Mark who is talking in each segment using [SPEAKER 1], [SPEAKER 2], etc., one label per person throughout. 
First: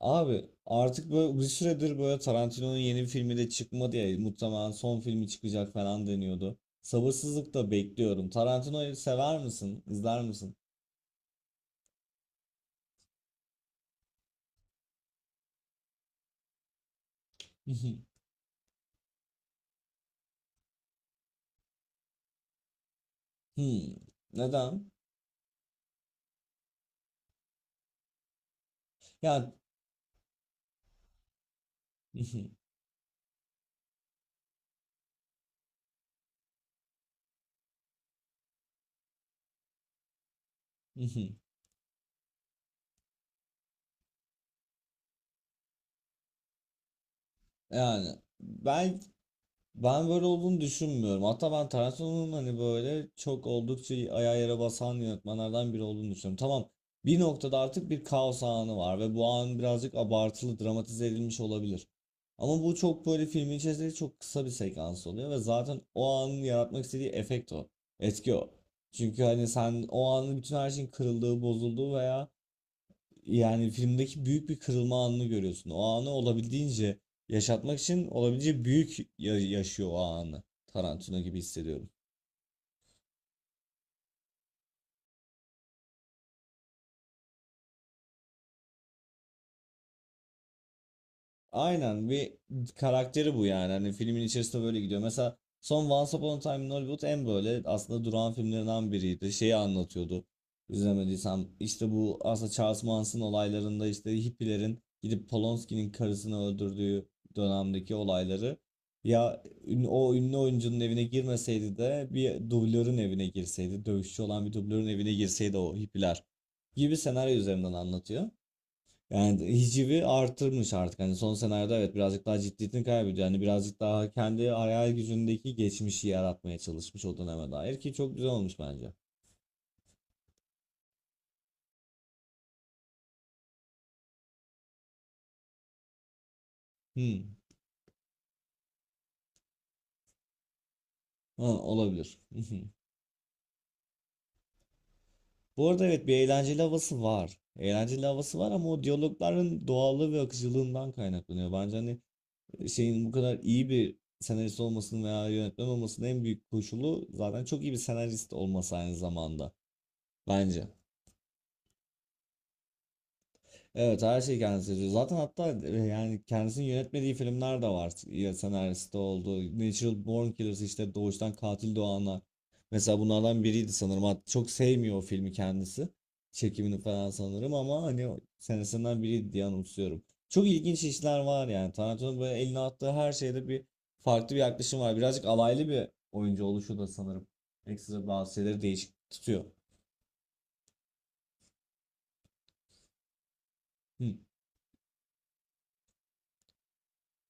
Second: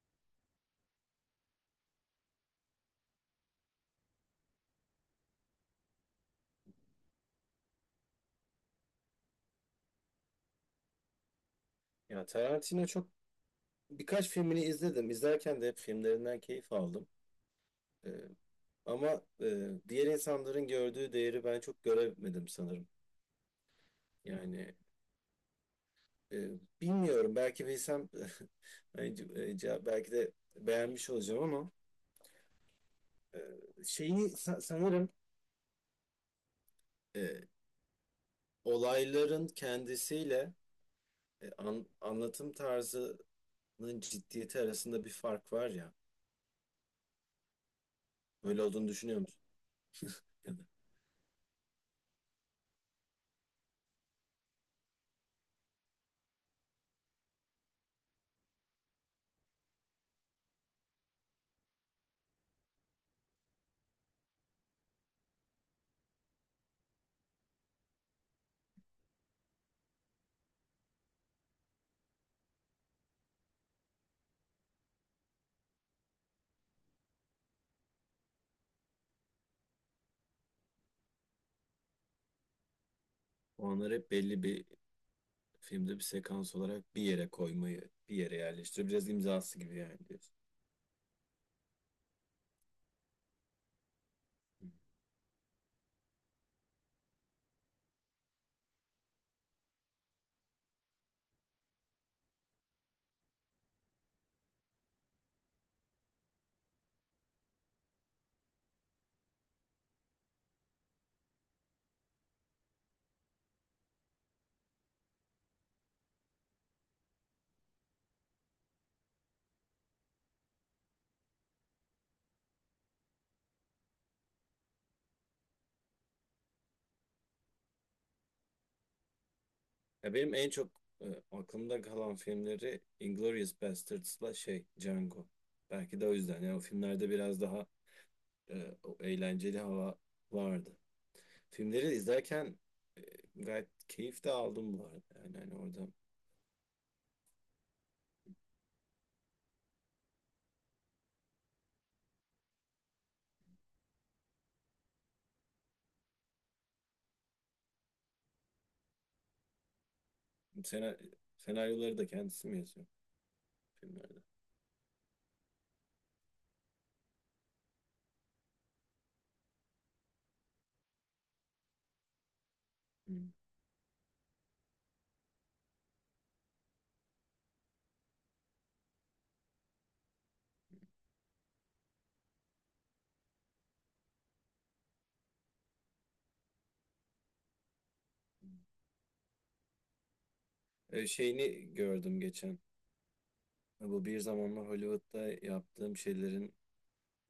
[SPEAKER 1] Abi artık böyle bir süredir böyle Tarantino'nun yeni bir filmi de çıkmadı ya, muhtemelen son filmi çıkacak falan deniyordu. Sabırsızlıkla bekliyorum. Tarantino'yu sever misin? İzler misin?
[SPEAKER 2] Ya Tarantino birkaç filmini izledim. İzlerken de hep filmlerinden keyif aldım. Ee, Ama diğer insanların gördüğü değeri ben çok göremedim sanırım.
[SPEAKER 1] Hmm.
[SPEAKER 2] Yani
[SPEAKER 1] Neden?
[SPEAKER 2] e, bilmiyorum, belki bilsem hani
[SPEAKER 1] Ya,
[SPEAKER 2] belki de beğenmiş olacağım, ama e, şeyi sanırım e, olayların kendisiyle anlatım tarzının ciddiyeti arasında bir fark var ya.
[SPEAKER 1] yani
[SPEAKER 2] Böyle olduğunu
[SPEAKER 1] ben
[SPEAKER 2] düşünüyor musun?
[SPEAKER 1] Ben böyle
[SPEAKER 2] Ya
[SPEAKER 1] olduğunu
[SPEAKER 2] da
[SPEAKER 1] düşünmüyorum. Hatta ben Tarantino'nun hani böyle çok oldukça ayağa yere basan yönetmenlerden biri olduğunu düşünüyorum. Tamam, bir noktada artık bir kaos anı var ve bu an birazcık abartılı dramatize edilmiş olabilir. Ama bu çok böyle filmin içerisinde çok kısa bir sekans oluyor ve zaten o anın yaratmak istediği efekt o. Etki o. Çünkü hani sen o anın bütün her şeyin kırıldığı, bozulduğu veya yani filmdeki büyük bir kırılma anını görüyorsun. O anı olabildiğince yaşatmak için olabildiğince büyük yaşıyor o anı. Tarantino gibi hissediyorum.
[SPEAKER 2] Onlar hep belli bir filmde bir sekans olarak bir yere koymayı, bir yere yerleştiriyor. Biraz imzası gibi, yani diyorsun.
[SPEAKER 1] Aynen, bir karakteri bu yani. Hani filmin içerisinde böyle gidiyor. Mesela son Once Upon a Time in Hollywood en böyle aslında duran filmlerinden biriydi. Şeyi anlatıyordu. İzlemediysem işte bu aslında Charles Manson olaylarında işte hippilerin gidip Polonsky'nin karısını öldürdüğü dönemdeki olayları. Ya o ünlü oyuncunun evine girmeseydi de bir dublörün evine girseydi, dövüşçü olan bir dublörün evine girseydi o hippiler gibi senaryo üzerinden anlatıyor. Yani hicivi artırmış artık. Hani son senaryoda evet birazcık daha ciddiyetini kaybediyor. Yani birazcık daha kendi hayal gücündeki geçmişi yaratmaya çalışmış o döneme dair ki çok güzel olmuş bence.
[SPEAKER 2] Ya, benim en çok aklımda kalan filmleri Inglourious Bastards'la şey Django. Belki de o yüzden. Yani o filmlerde
[SPEAKER 1] Hmm.
[SPEAKER 2] biraz daha o eğlenceli hava vardı.
[SPEAKER 1] Ha,
[SPEAKER 2] Filmleri
[SPEAKER 1] olabilir.
[SPEAKER 2] izlerken gayet keyif de aldım bu arada. Yani hani
[SPEAKER 1] Bu arada
[SPEAKER 2] orada
[SPEAKER 1] evet bir eğlenceli havası var. Eğlenceli havası var ama o diyalogların doğallığı ve akıcılığından kaynaklanıyor. Bence hani şeyin bu kadar iyi bir senarist olmasının veya yönetmen olmasının en büyük koşulu zaten çok iyi bir senarist olması aynı zamanda. Bence.
[SPEAKER 2] sena- senaryoları da kendisi mi yazıyor
[SPEAKER 1] Evet,
[SPEAKER 2] filmlerde?
[SPEAKER 1] her şeyi kendisi yazıyor. Zaten hatta yani kendisinin yönetmediği filmler de var. Ya senaristi oldu. Natural Born Killers, işte doğuştan katil doğanlar. Mesela
[SPEAKER 2] Hmm.
[SPEAKER 1] bunlardan biriydi sanırım. Çok sevmiyor o filmi kendisi. Çekimini falan sanırım, ama hani o senesinden biriydi diye anımsıyorum. Çok ilginç işler var yani. Tarantino'nun böyle eline attığı her şeyde bir farklı bir yaklaşım var. Birazcık alaylı bir oyuncu oluşu da sanırım. Ekstra bazı şeyleri değişik tutuyor.
[SPEAKER 2] Şeyini gördüm geçen. Bu
[SPEAKER 1] Hmm.
[SPEAKER 2] bir zamanlar Hollywood'da yaptığım şeylerin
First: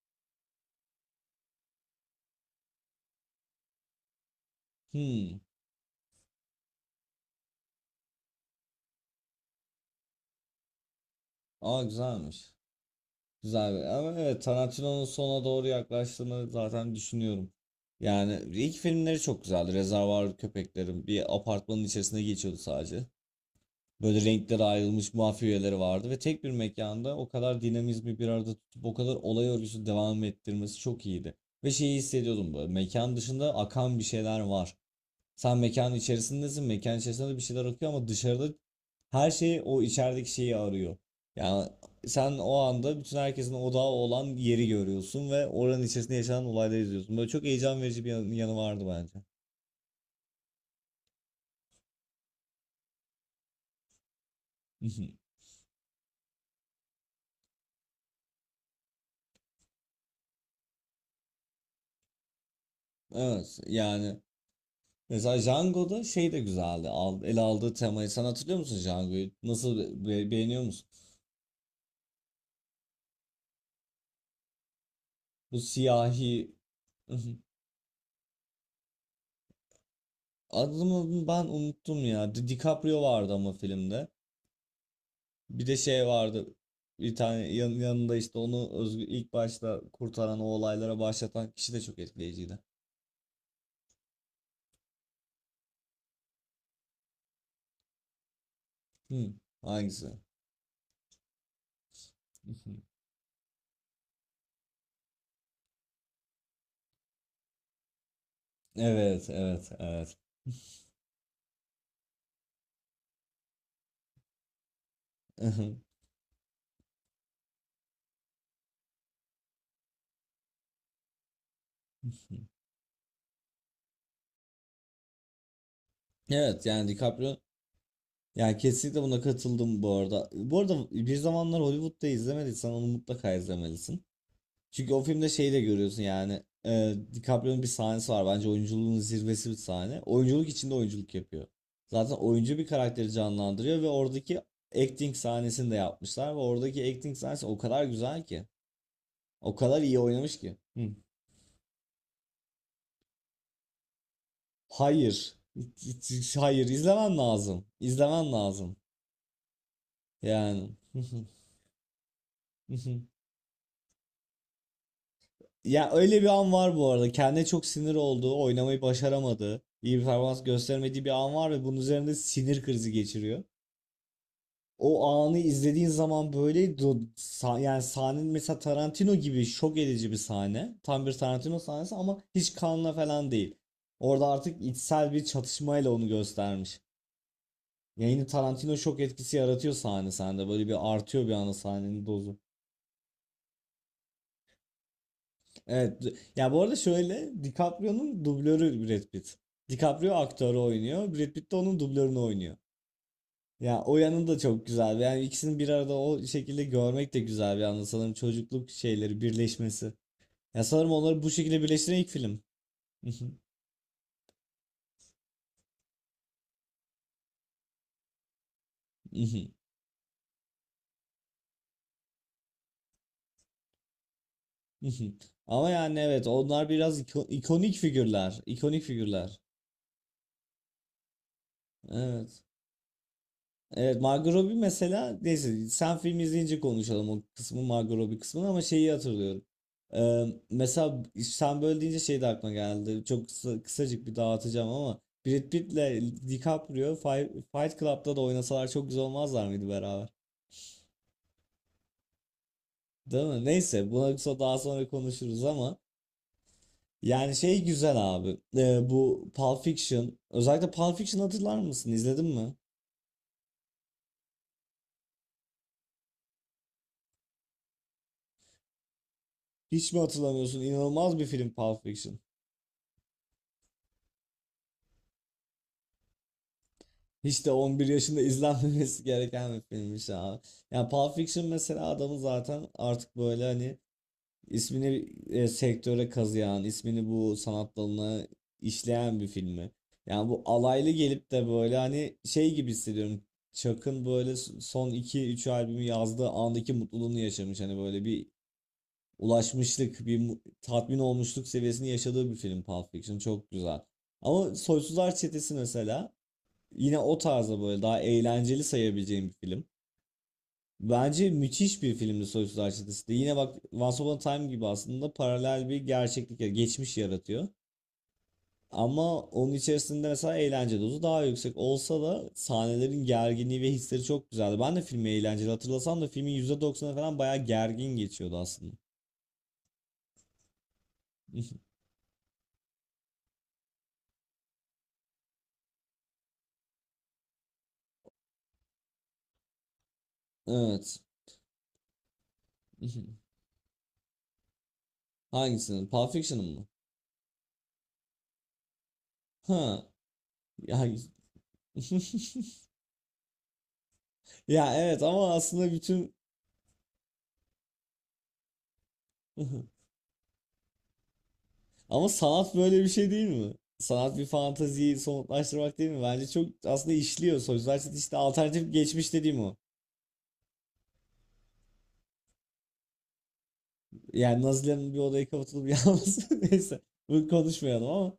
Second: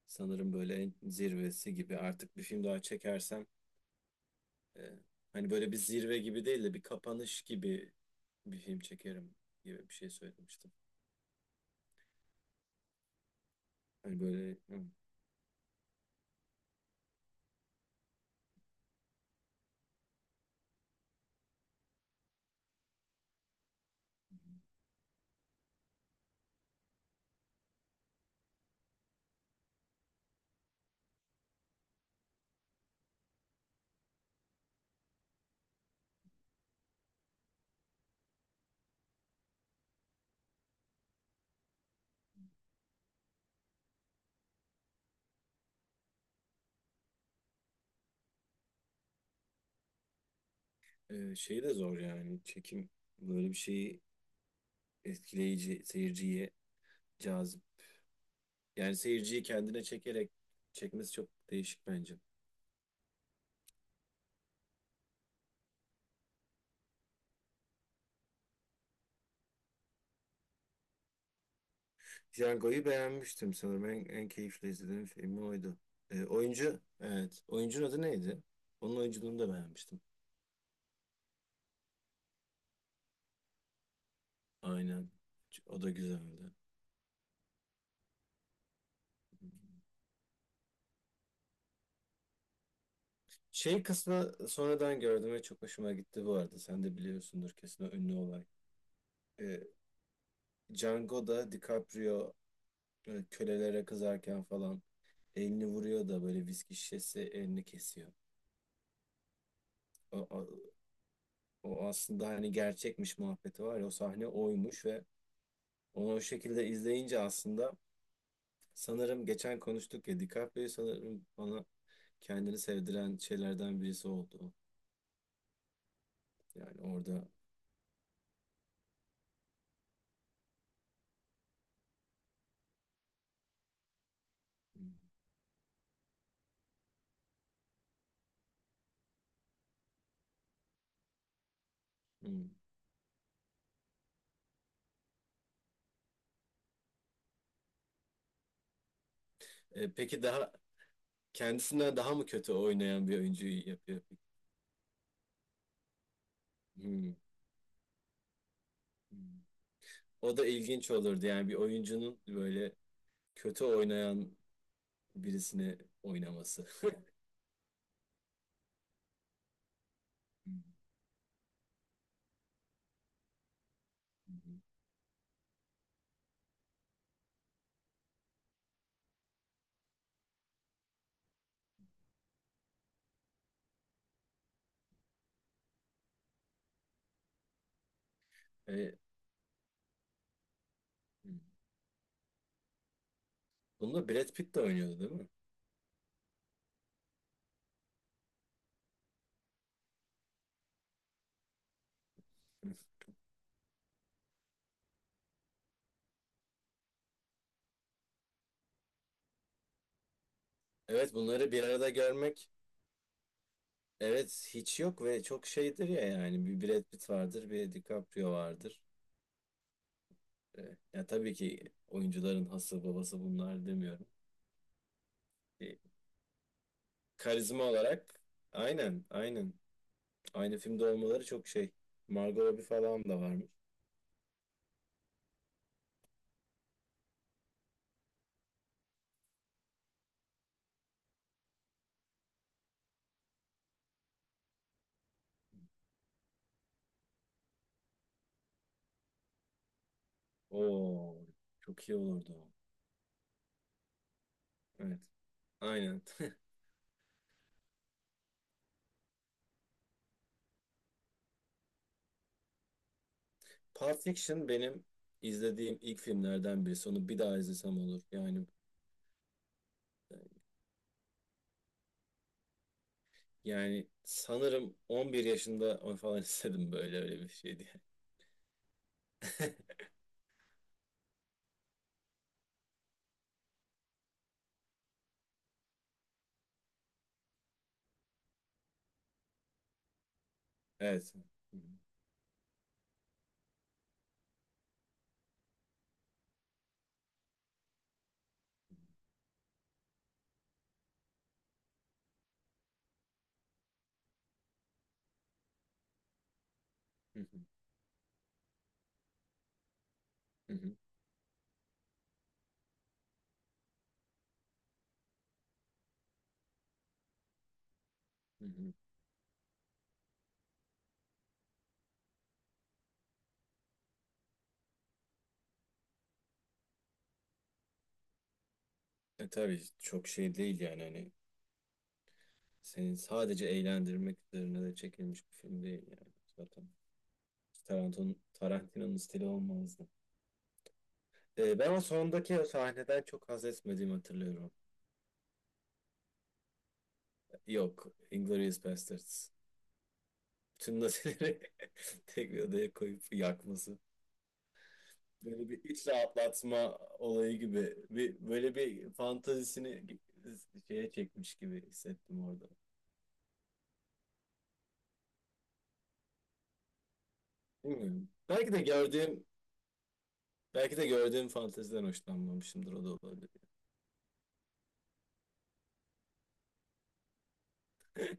[SPEAKER 2] sanırım böyle en zirvesi gibi. Artık bir film daha çekersem e,
[SPEAKER 1] Hmm.
[SPEAKER 2] hani böyle bir zirve gibi değil de bir kapanış gibi bir film çekerim gibi bir şey söylemiştim.
[SPEAKER 1] Aa, güzelmiş. Ama
[SPEAKER 2] Hani
[SPEAKER 1] evet,
[SPEAKER 2] böyle
[SPEAKER 1] Tarantino'nun sona doğru yaklaştığını zaten düşünüyorum. Yani ilk filmleri çok güzeldi. Rezervuar Köpeklerim bir apartmanın içerisinde geçiyordu sadece. Böyle renklere ayrılmış mafya üyeleri vardı ve tek bir mekanda o kadar dinamizmi bir arada tutup o kadar olay örgüsü devam ettirmesi çok iyiydi. Ve şeyi hissediyordum, böyle mekan dışında akan bir şeyler var. Sen mekanın içerisindesin. Mekanın içerisinde de bir şeyler akıyor ama dışarıda her şey o içerideki şeyi arıyor. Yani sen o anda bütün herkesin odağı olan yeri görüyorsun ve oranın içerisinde yaşanan olayları izliyorsun. Böyle çok heyecan verici bir yanı vardı bence.
[SPEAKER 2] şey de zor yani, çekim böyle bir şeyi etkileyici, seyirciye cazip. Yani seyirciyi kendine çekerek çekmesi çok değişik bence.
[SPEAKER 1] Evet yani mesela Django'da şey de güzeldi. Al, ele aldığı temayı. Sen hatırlıyor musun Django'yu? Nasıl, beğeniyor musun?
[SPEAKER 2] Django'yu beğenmiştim sanırım. En keyifli izlediğim film
[SPEAKER 1] Bu
[SPEAKER 2] oydu.
[SPEAKER 1] siyahi.
[SPEAKER 2] Oyuncu, evet. Oyuncunun adı neydi? Onun oyunculuğunu da beğenmiştim.
[SPEAKER 1] Adını ben unuttum ya. DiCaprio vardı ama filmde.
[SPEAKER 2] Aynen.
[SPEAKER 1] Bir de
[SPEAKER 2] O da
[SPEAKER 1] şey vardı.
[SPEAKER 2] güzeldi.
[SPEAKER 1] Bir tane yanında işte onu özgü, ilk başta kurtaran o olaylara başlatan kişi de çok etkileyiciydi.
[SPEAKER 2] Şey kısmı sonradan gördüm ve çok hoşuma gitti bu arada. Sen de biliyorsundur kesin o ünlü olay.
[SPEAKER 1] Hmm,
[SPEAKER 2] Ee,
[SPEAKER 1] hangisi?
[SPEAKER 2] Django'da DiCaprio kölelere kızarken falan elini vuruyor da böyle viski şişesi elini kesiyor.
[SPEAKER 1] Evet, evet, evet.
[SPEAKER 2] O, o, o aslında hani gerçekmiş muhabbeti var ya, o sahne oymuş. Ve onu o şekilde izleyince aslında sanırım, geçen konuştuk ya, DiCaprio sanırım bana kendini sevdiren şeylerden birisi oldu.
[SPEAKER 1] Evet
[SPEAKER 2] Yani
[SPEAKER 1] yani
[SPEAKER 2] orada.
[SPEAKER 1] DiCaprio, yani kesinlikle buna katıldım bu arada. Bu arada bir zamanlar Hollywood'da izlemediysen onu mutlaka izlemelisin. Çünkü o filmde şeyi de görüyorsun yani. DiCaprio'nun bir sahnesi var. Bence oyunculuğun zirvesi bir sahne. Oyunculuk içinde oyunculuk yapıyor. Zaten
[SPEAKER 2] Hmm.
[SPEAKER 1] oyuncu bir karakteri canlandırıyor ve oradaki acting sahnesini de yapmışlar ve oradaki acting sahnesi o kadar güzel ki. O kadar iyi
[SPEAKER 2] Peki,
[SPEAKER 1] oynamış
[SPEAKER 2] daha
[SPEAKER 1] ki. Hı.
[SPEAKER 2] kendisinden daha mı kötü oynayan bir oyuncuyu yapıyor?
[SPEAKER 1] Hayır. Hayır,
[SPEAKER 2] Hmm.
[SPEAKER 1] izlemen lazım. İzlemen lazım.
[SPEAKER 2] O da
[SPEAKER 1] Yani.
[SPEAKER 2] ilginç olurdu, yani bir oyuncunun böyle kötü oynayan birisini
[SPEAKER 1] Ya öyle bir an
[SPEAKER 2] oynaması.
[SPEAKER 1] var bu arada. Kendine çok sinir olduğu, oynamayı başaramadığı, iyi bir performans gösteremediği bir an var ve bunun üzerinde sinir krizi geçiriyor.
[SPEAKER 2] Hmm.
[SPEAKER 1] O anı izlediğin zaman böyle yani sahnenin, mesela Tarantino gibi şok edici bir sahne. Tam bir Tarantino sahnesi ama hiç kanla falan değil. Orada artık içsel bir çatışmayla onu göstermiş. Yayını Tarantino
[SPEAKER 2] E,
[SPEAKER 1] şok etkisi yaratıyor sahne sende. Böyle bir artıyor bir anda sahnenin dozu.
[SPEAKER 2] Bunda Brad Pitt de oynuyordu değil mi?
[SPEAKER 1] Evet. Ya bu arada şöyle, DiCaprio'nun dublörü Brad Pitt. DiCaprio aktörü oynuyor. Brad Pitt de onun dublörünü oynuyor. Ya o yanı da çok güzel. Yani ikisini bir arada o şekilde görmek de güzel bir anda. Sanırım çocukluk şeyleri birleşmesi. Ya sanırım
[SPEAKER 2] Evet,
[SPEAKER 1] onları bu
[SPEAKER 2] bunları
[SPEAKER 1] şekilde
[SPEAKER 2] bir arada
[SPEAKER 1] birleştiren ilk film.
[SPEAKER 2] görmek, evet, hiç yok ve çok şeydir ya. Yani bir Brad Pitt vardır, bir DiCaprio vardır. Ya, tabii ki oyuncuların hası babası bunlar demiyorum.
[SPEAKER 1] Ama
[SPEAKER 2] E,
[SPEAKER 1] yani evet onlar biraz
[SPEAKER 2] Karizma
[SPEAKER 1] ikonik
[SPEAKER 2] olarak,
[SPEAKER 1] figürler. İkonik
[SPEAKER 2] aynen,
[SPEAKER 1] figürler.
[SPEAKER 2] aynen. Aynı filmde olmaları çok şey.
[SPEAKER 1] Evet.
[SPEAKER 2] Margot Robbie falan da varmış.
[SPEAKER 1] Evet, Margot Robbie mesela, neyse sen film izleyince konuşalım o kısmı, Margot Robbie kısmını, ama şeyi hatırlıyorum. Mesela sen böyle deyince şey de aklıma geldi. Çok kısa, kısacık bir dağıtacağım ama Brad Pitt'le DiCaprio Fight Club'da da oynasalar çok güzel olmazlar mıydı beraber?
[SPEAKER 2] Oo, çok iyi olurdu o.
[SPEAKER 1] Değil mi? Neyse buna daha sonra
[SPEAKER 2] Evet.
[SPEAKER 1] konuşuruz ama
[SPEAKER 2] Aynen.
[SPEAKER 1] yani şey güzel abi. Bu Pulp Fiction, özellikle Pulp Fiction, hatırlar mısın? İzledin mi?
[SPEAKER 2] Pulp Fiction benim izlediğim ilk filmlerden birisi. Onu bir daha izlesem olur. Yani
[SPEAKER 1] Hiç mi hatırlamıyorsun? İnanılmaz bir film Pulp Fiction.
[SPEAKER 2] yani sanırım 11 yaşında onu falan istedim, böyle öyle bir
[SPEAKER 1] Hiç de
[SPEAKER 2] şey diye.
[SPEAKER 1] 11 yaşında izlenmemesi gereken bir filmmiş abi. Yani Pulp Fiction mesela adamı zaten artık böyle, hani ismini sektöre kazıyan, ismini bu sanat dalına işleyen bir filmi. Yani bu alaylı
[SPEAKER 2] Evet.
[SPEAKER 1] gelip de
[SPEAKER 2] Hı hı,
[SPEAKER 1] böyle hani şey gibi hissediyorum. Chuck'ın böyle son iki üç albümü yazdığı andaki mutluluğunu yaşamış. Hani böyle bir ulaşmışlık, bir tatmin olmuşluk seviyesini yaşadığı bir film Pulp Fiction. Çok güzel. Ama Soysuzlar Çetesi mesela, yine o tarzda böyle daha eğlenceli sayabileceğim bir film.
[SPEAKER 2] hı hı,
[SPEAKER 1] Bence müthiş bir filmdi Soysuz Arşidesi de. Yine bak, Once Upon a Time gibi aslında paralel bir gerçeklik, geçmiş yaratıyor.
[SPEAKER 2] hı hı.
[SPEAKER 1] Ama onun içerisinde mesela eğlence dozu daha yüksek olsa da sahnelerin gerginliği ve hisleri çok güzeldi. Ben de filmi eğlenceli hatırlasam da filmin %90'ı falan bayağı gergin geçiyordu aslında.
[SPEAKER 2] Tabii, çok şey değil yani, hani seni sadece eğlendirmek üzerine de çekilmiş bir film değil yani, zaten. Tarantino'nun stili olmaz.
[SPEAKER 1] Evet.
[SPEAKER 2] Ben o sondaki sahneden çok haz etmediğimi hatırlıyorum.
[SPEAKER 1] Hangisini? Pulp Fiction'ın mı?
[SPEAKER 2] Yok, Inglourious Basterds.
[SPEAKER 1] Ha. Ya,
[SPEAKER 2] Bütün nazileri tek bir odaya koyup yakması.
[SPEAKER 1] ya evet ama
[SPEAKER 2] Böyle bir
[SPEAKER 1] aslında
[SPEAKER 2] iç
[SPEAKER 1] bütün.
[SPEAKER 2] rahatlatma olayı gibi. Böyle bir fantazisini şeye çekmiş gibi
[SPEAKER 1] Ama
[SPEAKER 2] hissettim orada.
[SPEAKER 1] sanat böyle bir şey değil mi? Sanat bir fantaziyi somutlaştırmak değil mi? Bence çok aslında işliyor. Sözler işte
[SPEAKER 2] Bilmiyorum.
[SPEAKER 1] işte alternatif geçmiş dediğim o.
[SPEAKER 2] Belki de gördüğüm fanteziden hoşlanmamışımdır, o da olabilir.
[SPEAKER 1] Yani Nazilerin bir odaya kapatılıp yalnız neyse, bunu konuşmayalım ama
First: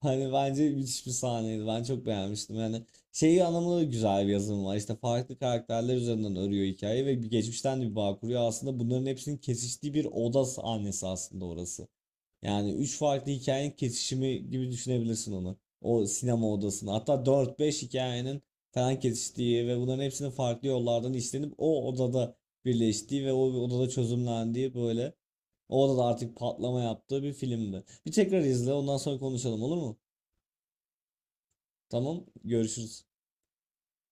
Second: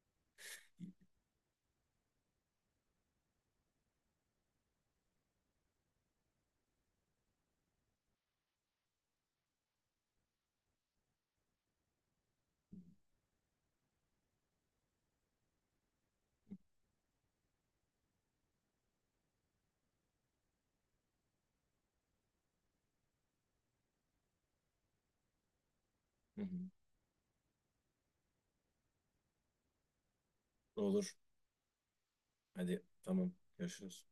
[SPEAKER 1] hani bence müthiş bir sahneydi. Ben çok beğenmiştim. Yani şeyi anlamında da güzel bir yazım var. İşte farklı karakterler üzerinden örüyor hikayeyi ve bir geçmişten de bir bağ kuruyor. Aslında bunların hepsinin kesiştiği bir oda sahnesi aslında orası. Yani üç farklı hikayenin kesişimi gibi düşünebilirsin onu. O sinema odasını. Hatta dört, beş hikayenin falan kesiştiği ve bunların hepsinin farklı yollardan işlenip o odada birleştiği ve o odada çözümlendiği, böyle o odada artık
[SPEAKER 2] Hı hı.
[SPEAKER 1] patlama yaptığı bir filmdi. Bir tekrar izle ondan sonra konuşalım, olur mu?
[SPEAKER 2] Olur.
[SPEAKER 1] Tamam,
[SPEAKER 2] Hadi,
[SPEAKER 1] görüşürüz.
[SPEAKER 2] tamam. Görüşürüz.